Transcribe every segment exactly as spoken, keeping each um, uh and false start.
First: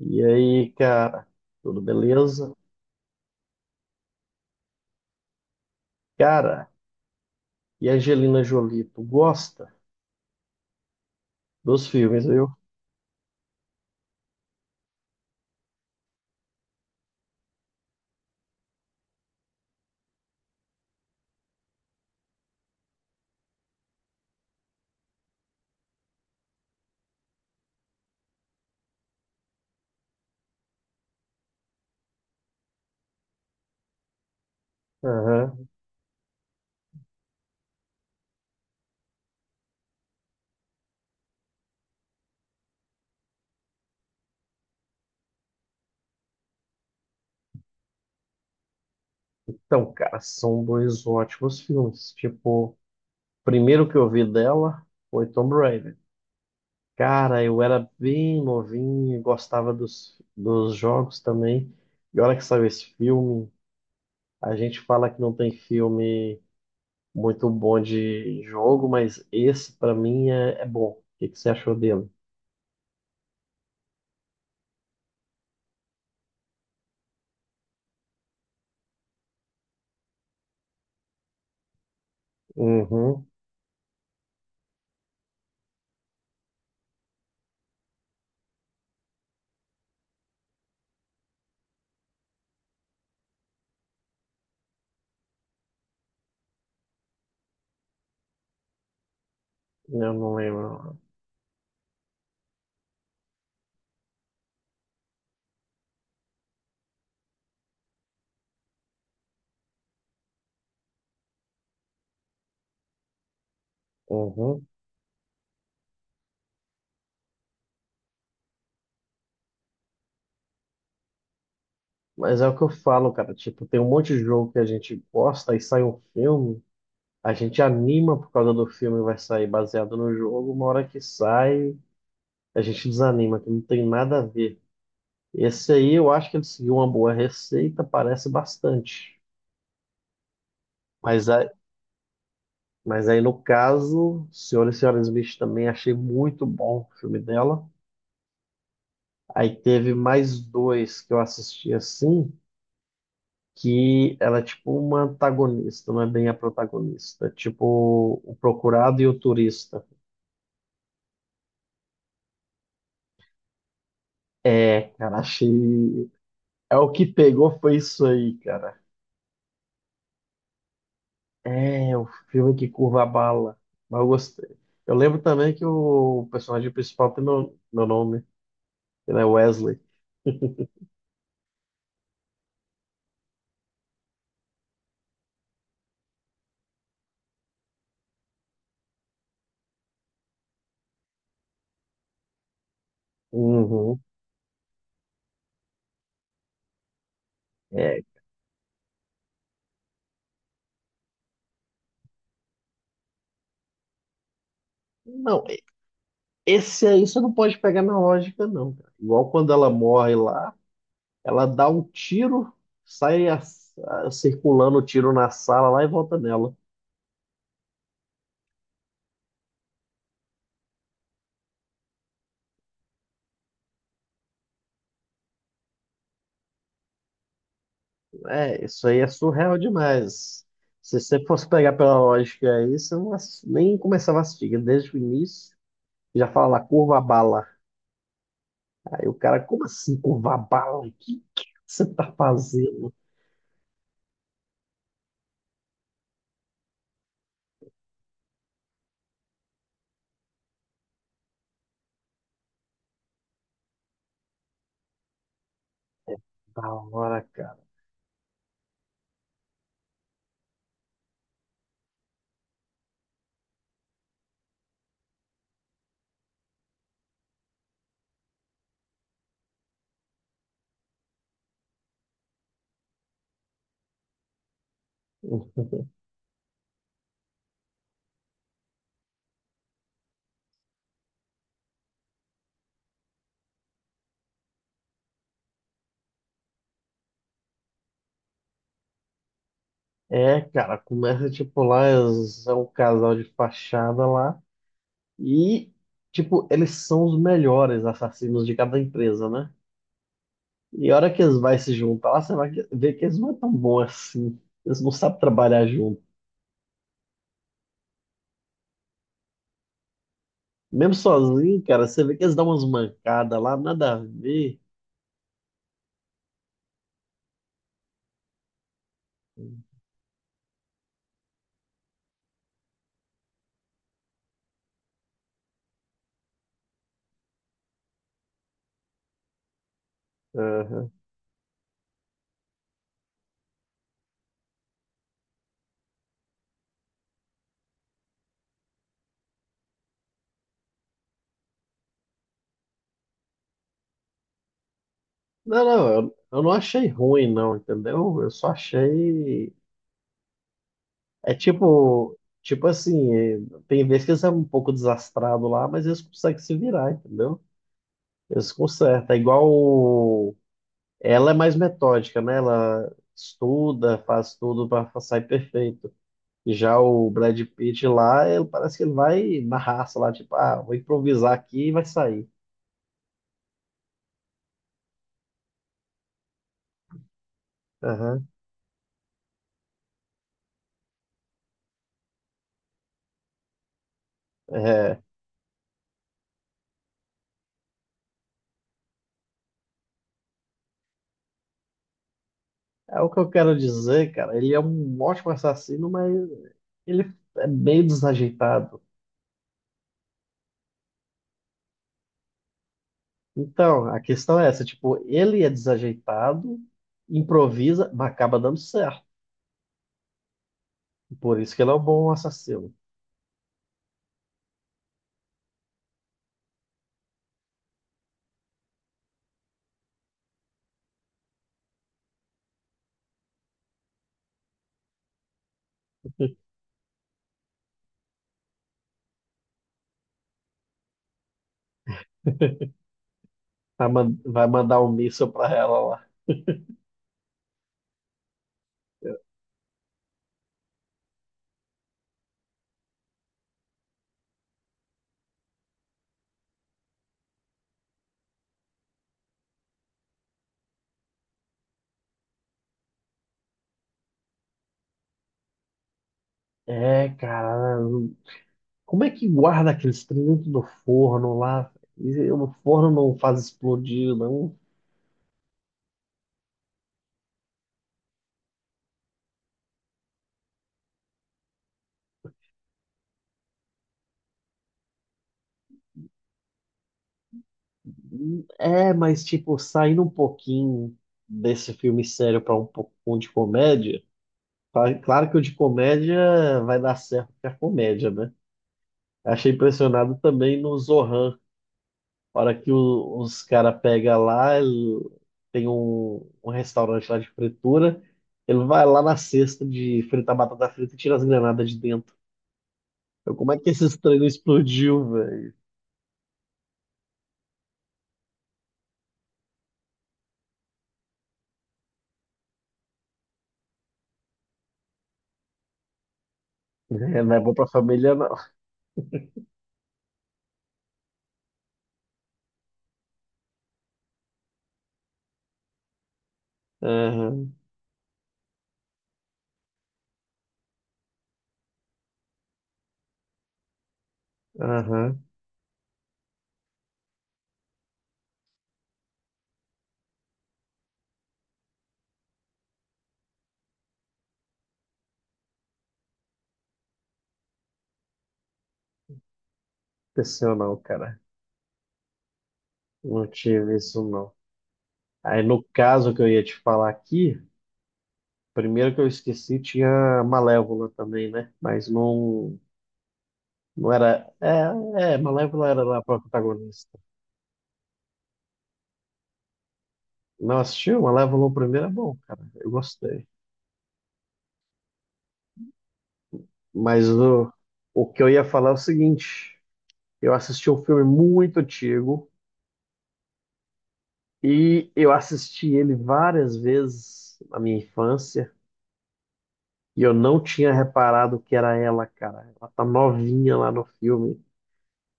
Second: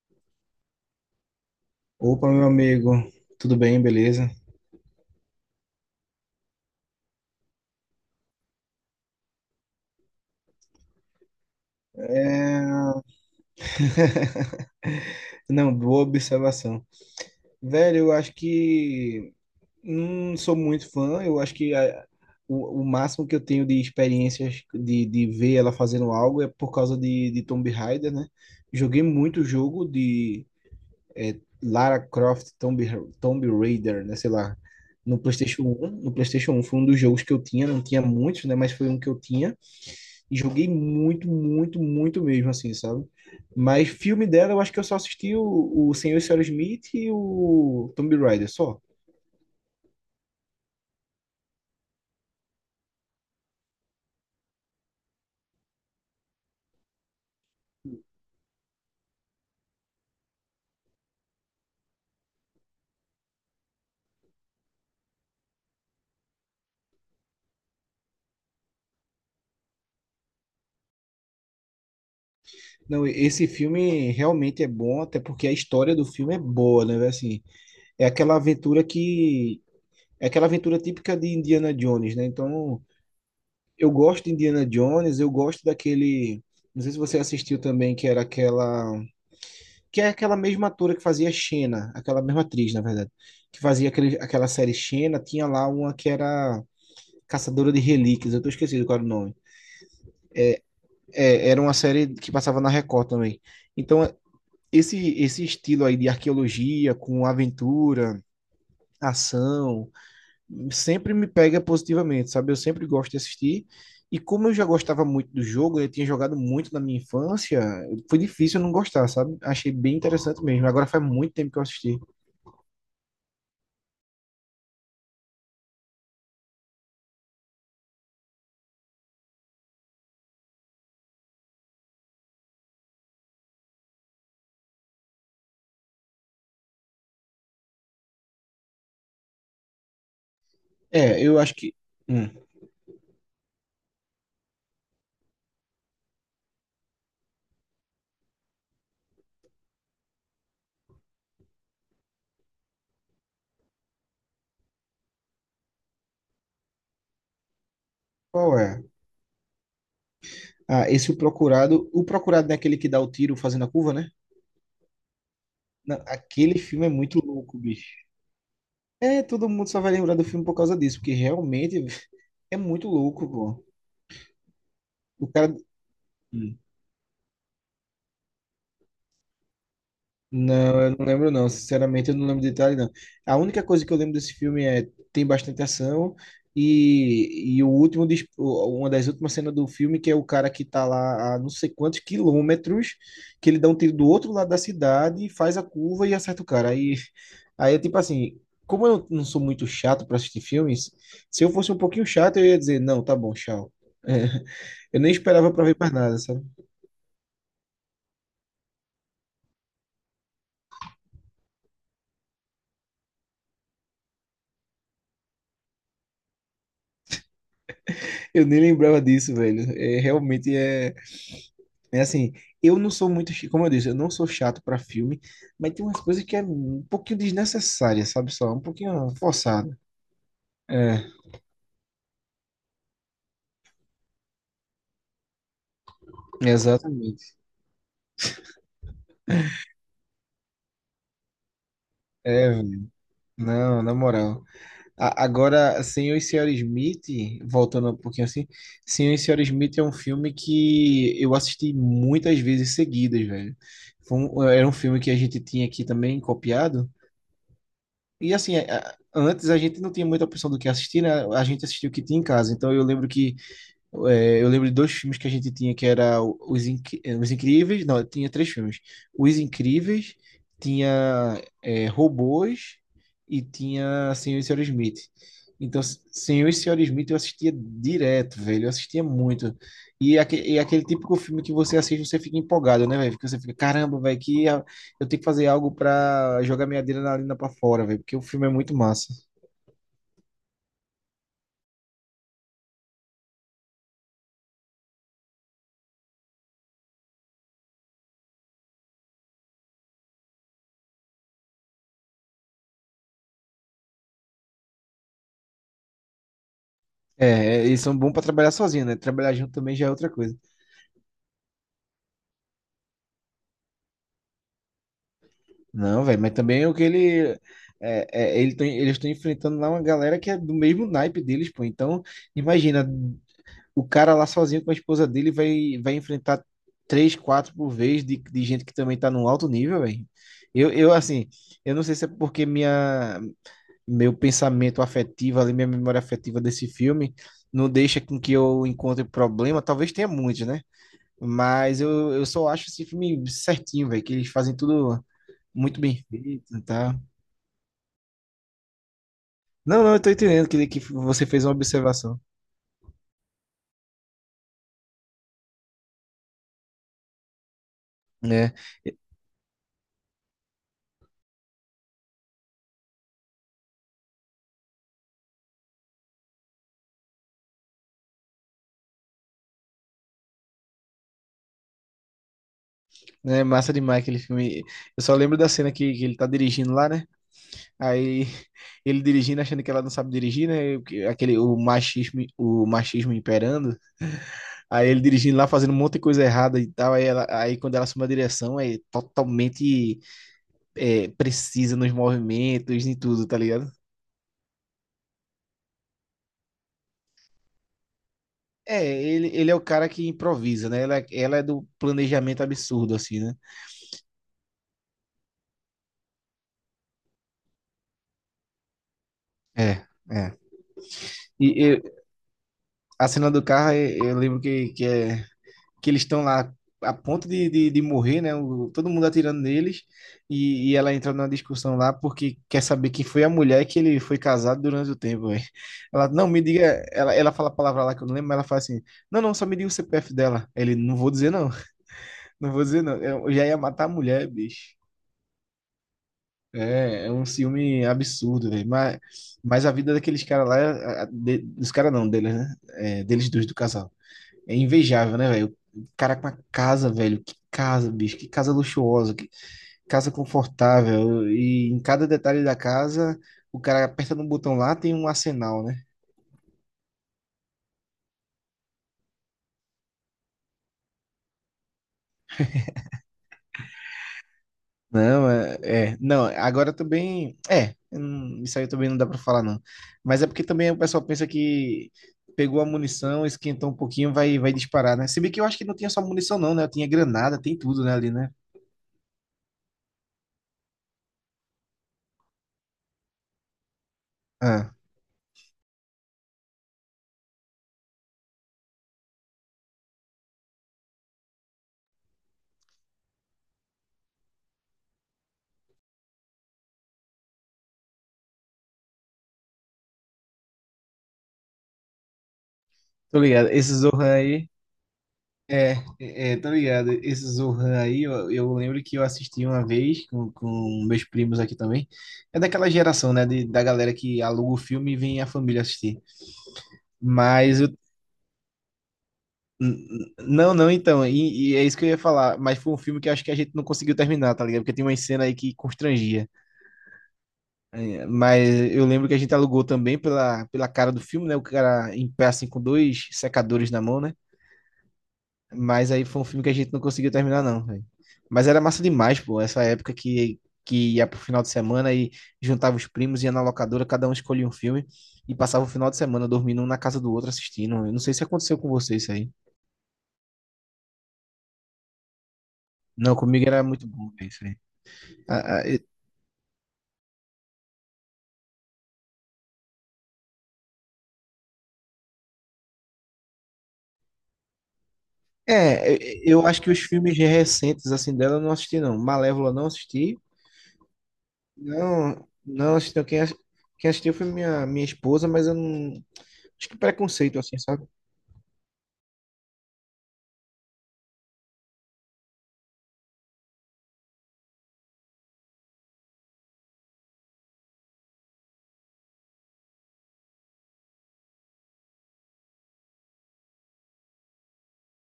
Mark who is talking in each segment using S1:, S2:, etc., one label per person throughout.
S1: E aí, cara, tudo
S2: Opa, meu
S1: beleza?
S2: amigo, tudo bem, beleza?
S1: Cara, e a Angelina Jolie, tu gosta dos filmes, viu?
S2: É, Não, boa observação. Velho, eu acho que não sou muito fã, eu acho que a- o, o máximo que eu tenho de experiências de, de ver ela fazendo algo é por causa de, de Tomb Raider, né? Joguei muito jogo de é, Lara Croft Tomb, Ra- Tomb Raider, né? Sei lá, no PlayStation
S1: Aham.
S2: um No PlayStation um foi um dos jogos que eu tinha, não tinha muitos, né? Mas foi um que eu tinha. E joguei muito, muito, muito mesmo, assim, sabe? Mas filme dela, eu acho que eu só assisti o, o Senhor e Senhora Smith e o Tomb Raider, só.
S1: Então, cara, são dois ótimos filmes. Tipo, o primeiro que eu vi dela foi Tomb Raider. Cara, eu era bem novinho, gostava dos, dos jogos também. E olha que saiu esse filme, a gente fala que não tem filme muito bom de jogo, mas esse pra mim é, é bom. O que que você achou dele?
S2: Não, esse filme realmente é bom, até porque a história do filme é boa, né? velho? Assim, é aquela aventura que... É aquela aventura típica de Indiana Jones, né? Então,
S1: Uhum,
S2: eu gosto de Indiana Jones, eu gosto daquele. Não sei se você assistiu também, que era aquela... que é aquela mesma atora que fazia Xena, aquela mesma atriz, na verdade, que fazia aquele, aquela série Xena, tinha lá uma que era Caçadora de Relíquias, eu tô esquecido qual era o nome.
S1: eu não lembro.
S2: É, era uma série que passava na Record também. Então, esse, esse estilo aí de arqueologia, com aventura, ação, sempre me pega positivamente, sabe? Eu sempre gosto de assistir. E como eu já
S1: Uhum.
S2: gostava muito do jogo, eu tinha jogado muito na minha infância, foi difícil eu não gostar, sabe? Achei bem interessante mesmo. Agora faz muito tempo que eu assisti.
S1: Mas é o que eu falo, cara. Tipo, tem um monte de jogo que a gente gosta e sai um filme, a gente anima por causa do filme, vai sair baseado no jogo. Uma hora que sai, a gente desanima, que não tem nada a ver. Esse aí eu acho que ele seguiu uma boa receita, parece bastante.
S2: É,
S1: Mas
S2: eu
S1: aí,
S2: acho que. hum,
S1: mas aí no caso, Senhora e Senhora Smith também achei muito bom o filme dela. Aí teve mais dois que eu assisti assim, que ela é tipo uma antagonista, não é bem a protagonista. É tipo, o
S2: Qual é?
S1: procurado e o turista.
S2: Ah, esse O Procurado. O Procurado é aquele que dá o tiro fazendo a curva, né?
S1: É, cara,
S2: Não,
S1: achei.
S2: aquele
S1: É
S2: filme é
S1: o que
S2: muito louco,
S1: pegou foi
S2: bicho.
S1: isso aí, cara.
S2: É, todo mundo só vai lembrar do filme por causa disso, porque realmente
S1: É, o filme
S2: é
S1: que
S2: muito
S1: curva a
S2: louco,
S1: bala.
S2: pô.
S1: Mas eu gostei. Eu lembro
S2: O
S1: também
S2: cara.
S1: que o personagem principal tem meu, meu nome, ele é Wesley.
S2: Não, eu não lembro não. Sinceramente, eu não lembro de detalhe não. A única coisa que eu lembro desse filme é tem bastante ação e, e o último dis- o- uma das últimas cenas do filme que é o cara que tá lá a não sei quantos quilômetros que ele dá um tiro
S1: Uhum.
S2: do outro lado da cidade, e faz a curva e acerta o cara. Aí aí é tipo
S1: É.
S2: assim, como eu não sou muito chato para assistir filmes, se eu fosse um pouquinho chato eu ia dizer, não, tá bom, tchau. Eu nem
S1: Não,
S2: esperava para ver mais nada, sabe?
S1: esse aí você não pode pegar na lógica, não, cara. Igual quando ela morre lá. Ela dá um tiro, sai a- a- circulando o tiro na sala lá e volta nela.
S2: Eu nem lembrava disso, velho. É, realmente é. É assim, eu não sou muito, chi- como eu disse, eu não sou chato pra filme, mas tem umas coisas que é um pouquinho desnecessária, sabe? Só? Um
S1: É, isso aí é
S2: pouquinho
S1: surreal
S2: forçada.
S1: demais. Se
S2: É,
S1: você fosse pegar pela lógica aí, você não, ass- nem começava a assistir, porque desde o início já fala lá, curva a
S2: exatamente.
S1: bala. Aí o cara, como assim curva a bala? O que, que você tá
S2: É,
S1: fazendo?
S2: não, na moral. A- agora, Senhor e Senhora Smith, voltando um pouquinho assim, Senhor e Senhora Smith é um filme que eu assisti muitas vezes seguidas, velho. Foi um- era um filme que a gente tinha aqui também
S1: Da
S2: copiado.
S1: hora, cara.
S2: E assim, a- a- antes a gente não tinha muita opção do que assistir, né? A gente assistiu o que tinha em casa. Então eu lembro que. É, eu lembro de dois filmes que a gente tinha, que era o- Os, Inc- eh, Os Incríveis. Não, tinha três filmes. Os Incríveis, tinha é, Robôs e tinha Senhor e Senhora Smith. Então, S- Senhor e Senhora Smith eu assistia direto, velho. Eu assistia muito. E, aque- e aquele típico filme que você assiste, você fica empolgado, né, velho? Porque você fica, caramba, velho, que a- eu tenho que fazer algo pra jogar minha adrenalina pra fora, velho. Porque o filme é muito massa.
S1: É, cara, começa tipo lá, eles- é um casal de fachada lá e, tipo, eles são os melhores assassinos de cada empresa, né? E a hora que eles vão se juntar, lá, você vai ver que eles não é tão bons assim. Eles não sabem trabalhar junto.
S2: É, é, eles são bons pra trabalhar sozinho, né? Trabalhar junto também já é outra coisa.
S1: Mesmo sozinho, cara, você vê que eles dão umas mancadas lá, nada a ver.
S2: Não, velho, mas também é o que ele. É, é, ele tá- eles estão enfrentando lá uma galera que é do mesmo naipe deles, pô. Então, imagina, o cara lá sozinho com a esposa dele vai, vai, enfrentar três, quatro por vez de, de gente que também tá num alto nível, velho. Eu,
S1: Aham.
S2: eu, assim, eu não sei se é porque minha, meu pensamento afetivo ali, minha memória afetiva desse filme não deixa com que eu encontre problema. Talvez tenha muitos, né? Mas eu, eu só acho esse filme certinho, velho, que eles fazem tudo
S1: Não,
S2: muito
S1: não,
S2: bem
S1: eu, eu não
S2: feito,
S1: achei
S2: tá?
S1: ruim, não, entendeu? Eu só achei.
S2: Não, não, eu tô entendendo que, que você
S1: É
S2: fez uma
S1: tipo.
S2: observação,
S1: Tipo assim, é, tem vezes que eles são um pouco desastrados lá, mas eles conseguem se virar, entendeu? Eles
S2: né? É
S1: consertam. É igual. o- Ela é mais metódica, né? Ela estuda, faz tudo para sair perfeito. Já o Brad Pitt lá, ele parece que ele vai na raça lá, tipo, ah, vou improvisar aqui e vai sair.
S2: é massa demais aquele filme. Eu só lembro da cena que, que ele tá dirigindo lá, né? Aí
S1: Aham.
S2: ele dirigindo, achando que ela não sabe dirigir, né? E aquele, o machismo, o machismo imperando. Aí
S1: É,
S2: ele dirigindo lá, fazendo um monte de coisa errada e tal. Aí, ela, aí quando ela assume a direção, é totalmente é, precisa nos movimentos e
S1: é o que
S2: tudo,
S1: eu
S2: tá
S1: quero
S2: ligado?
S1: dizer, cara. Ele é um ótimo assassino, mas ele é meio desajeitado.
S2: É, ele, ele é o cara que improvisa, né? Ela, ela é do planejamento absurdo, assim, né?
S1: Então, a questão é essa, tipo, ele é desajeitado, improvisa, mas acaba dando certo.
S2: É, é.
S1: Por
S2: E,
S1: isso que
S2: e
S1: ele é um bom assassino.
S2: a cena do carro, eu, eu lembro que, que, é, que eles estão lá a ponto de, de, de morrer, né? O- todo mundo atirando neles. E, e ela entra numa discussão lá porque quer saber quem foi a mulher que ele foi casado durante o tempo. Véi. Ela, não, me diga. Ela, ela fala a palavra lá que eu não lembro, mas ela fala assim: não, não, só me diga o C P F dela. Ele, não vou dizer não, não vou dizer não. Eu já ia matar
S1: Vai
S2: a
S1: man-
S2: mulher,
S1: vai
S2: bicho.
S1: mandar um míssil pra ela lá.
S2: É, é um ciúme absurdo, velho. Mas, mas a vida daqueles caras lá, a- a- de- dos caras não, deles, né? É, deles dois do casal. É invejável, né, velho? O cara com uma casa, velho. Que casa, bicho. Que casa luxuosa. Que casa confortável. E em cada detalhe da casa, o cara aperta no botão lá, tem um arsenal, né?
S1: É, cara, como é que guarda aqueles trem dentro do forno lá? E o forno não faz explodir, não.
S2: Não, é, é. Não, agora também. É, hum, isso aí também não dá pra falar, não. Mas é porque também o pessoal pensa que pegou a munição, esquentou um pouquinho, vai, vai, disparar, né? Se bem que eu acho que não tinha só munição, não, né? Eu tinha granada, tem tudo, né, ali, né?
S1: É, mas tipo, saindo um pouquinho desse filme sério para um pouco de comédia,
S2: Ah,
S1: tá- claro que o de comédia vai dar certo porque é comédia, né? Achei impressionado também no Zohan, a hora que o- os caras pegam lá, ele- tem um, um restaurante lá de fritura, ele vai lá na cesta de fritar batata frita e tira as granadas de dentro.
S2: tô
S1: Eu
S2: ligado.
S1: Como é que
S2: Esse
S1: esses
S2: Zohan
S1: treinos
S2: aí.
S1: explodiu, velho?
S2: É, é, tá ligado. Esse Zohan aí, eu, eu lembro que eu assisti uma vez com, com meus primos aqui também. É daquela geração, né? de- da galera que aluga o filme e vem a família assistir.
S1: É, não é bom
S2: Mas
S1: pra
S2: eu
S1: família, não.
S2: N- não, não, então, e, e é isso que eu ia falar, mas foi um filme que eu acho que a gente não conseguiu terminar, tá ligado? Porque tem uma cena aí que constrangia.
S1: Aham,
S2: É, mas eu lembro que a gente alugou também pela, pela cara do filme, né? O cara em pé assim com dois secadores na mão, né?
S1: aham.
S2: Mas aí foi um filme que a gente não conseguiu terminar, não, velho. Mas era massa demais, pô, essa época que, que ia pro final de semana e juntava os primos, ia na locadora, cada um escolhia um filme e passava o final de semana dormindo um na casa do outro assistindo. Eu não sei se aconteceu com você isso aí.
S1: Aconteceu não, cara.
S2: Não,
S1: Não
S2: comigo era
S1: tive
S2: muito
S1: isso,
S2: bom, velho,
S1: não.
S2: isso aí.
S1: Aí, no caso que eu ia te falar aqui, primeiro que eu esqueci, tinha Malévola também, né? Mas não, não era... É, é, Malévola era
S2: É,
S1: lá pra
S2: eu acho que os
S1: protagonista.
S2: filmes recentes assim dela eu não assisti não. Malévola não assisti.
S1: Não assistiu? Malévola o primeiro é bom,
S2: Não,
S1: cara. Eu
S2: não assisti. Não. Quem,
S1: gostei.
S2: ass- quem assistiu foi minha, minha esposa, mas eu não. Acho que
S1: Mas
S2: preconceito
S1: o,
S2: assim, sabe?
S1: o que eu ia falar é o seguinte. Eu assisti um filme muito antigo, e eu assisti ele várias vezes na minha infância e eu não tinha reparado que era ela, cara. Ela tá novinha lá no filme.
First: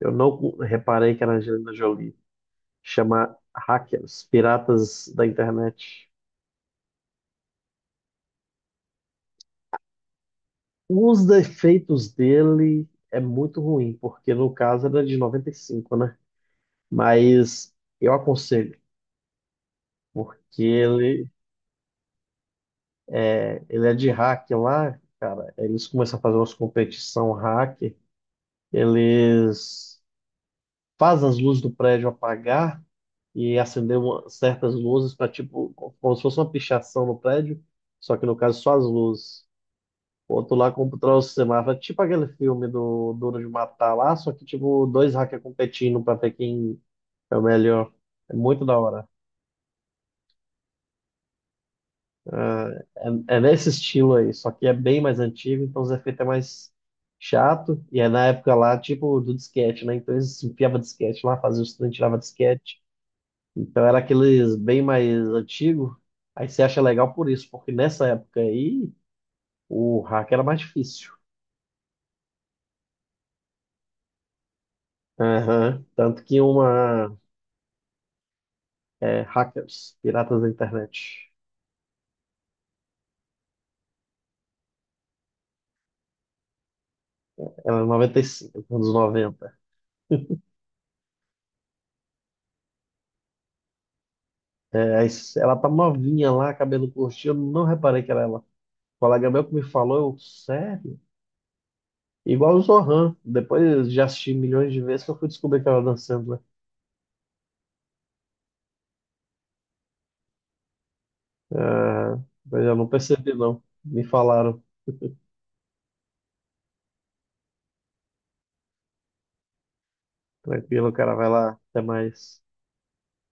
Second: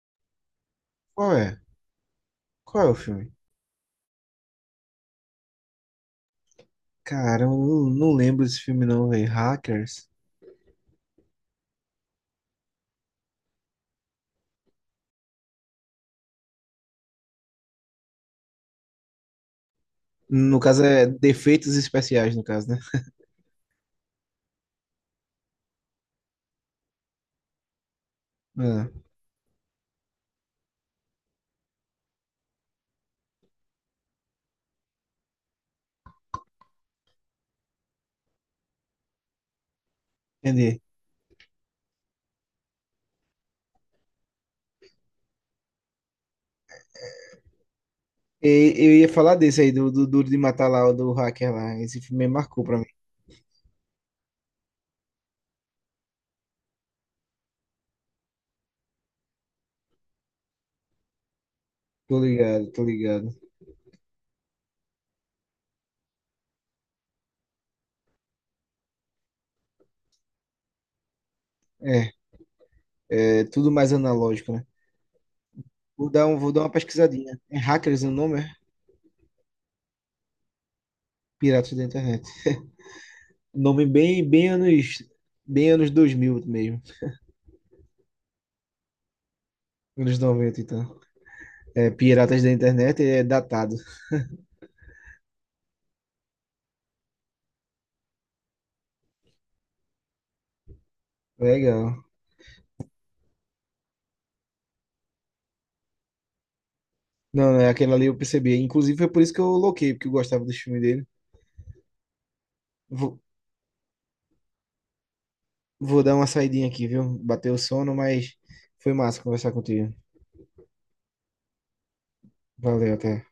S1: Eu não reparei que era a
S2: Qual é?
S1: Angelina Jolie.
S2: Qual é o filme?
S1: Chama Hackers, Piratas da Internet.
S2: Cara, eu não, não lembro desse filme não, velho. Hackers.
S1: Os defeitos dele é muito ruim, porque no caso era de noventa e cinco, né? Mas eu aconselho,
S2: No
S1: porque
S2: caso é
S1: ele,
S2: Defeitos Especiais, no caso, né?
S1: é, ele é de hack lá, cara. Eles começam a fazer umas competição hack.
S2: Ah,
S1: Eles fazem as luzes do prédio apagar e acender uma- certas luzes para tipo, como se fosse uma pichação no prédio, só que no caso só as luzes. O outro lá
S2: entendi.
S1: controla o semáforo, tipo aquele filme do Duro de Matar lá, só que tipo dois hackers competindo para ver quem é o melhor. É muito
S2: E,
S1: da
S2: eu
S1: hora.
S2: ia falar desse aí, do, do Duro de Matar lá, o do hacker lá. Esse filme marcou pra mim.
S1: É, é, é nesse estilo aí, só que é bem mais antigo, então os efeitos é mais chato. E é na época lá, tipo, do disquete, né? Então eles enfiavam disquete lá, faziam os trem, tirava
S2: Tô ligado,
S1: disquete.
S2: tô ligado.
S1: Então era aqueles bem mais antigo. Aí você acha legal por isso, porque nessa época aí o hack era mais difícil.
S2: É, é tudo mais analógico, né?
S1: Aham.
S2: Vou
S1: Tanto
S2: dar, um,
S1: que
S2: vou dar uma
S1: uma
S2: pesquisadinha. É Hackers o nome? É?
S1: é, Hackers, Piratas da Internet,
S2: Piratas da Internet. Nome bem, bem anos. Bem anos dois mil mesmo.
S1: era noventa e cinco, anos noventa.
S2: Anos noventa, então. É, Piratas da Internet é datado.
S1: É, aí ela tá novinha lá, cabelo curtinho, eu não reparei que era ela. O colega meu que me falou, eu, sério?
S2: Legal.
S1: Igual o Zohan. Depois já assisti milhões de vezes que eu fui descobrir que ela dançando, né?
S2: Não, não, é aquela ali eu percebi. Inclusive foi por isso que eu loquei, porque eu gostava do filme dele.
S1: Ah, mas eu não
S2: Vou,
S1: percebi, não. Me falaram,
S2: vou dar uma saidinha aqui, viu? Bateu o sono, mas foi massa conversar contigo.
S1: tranquilo, cara, vai lá, até mais.
S2: Valeu, até.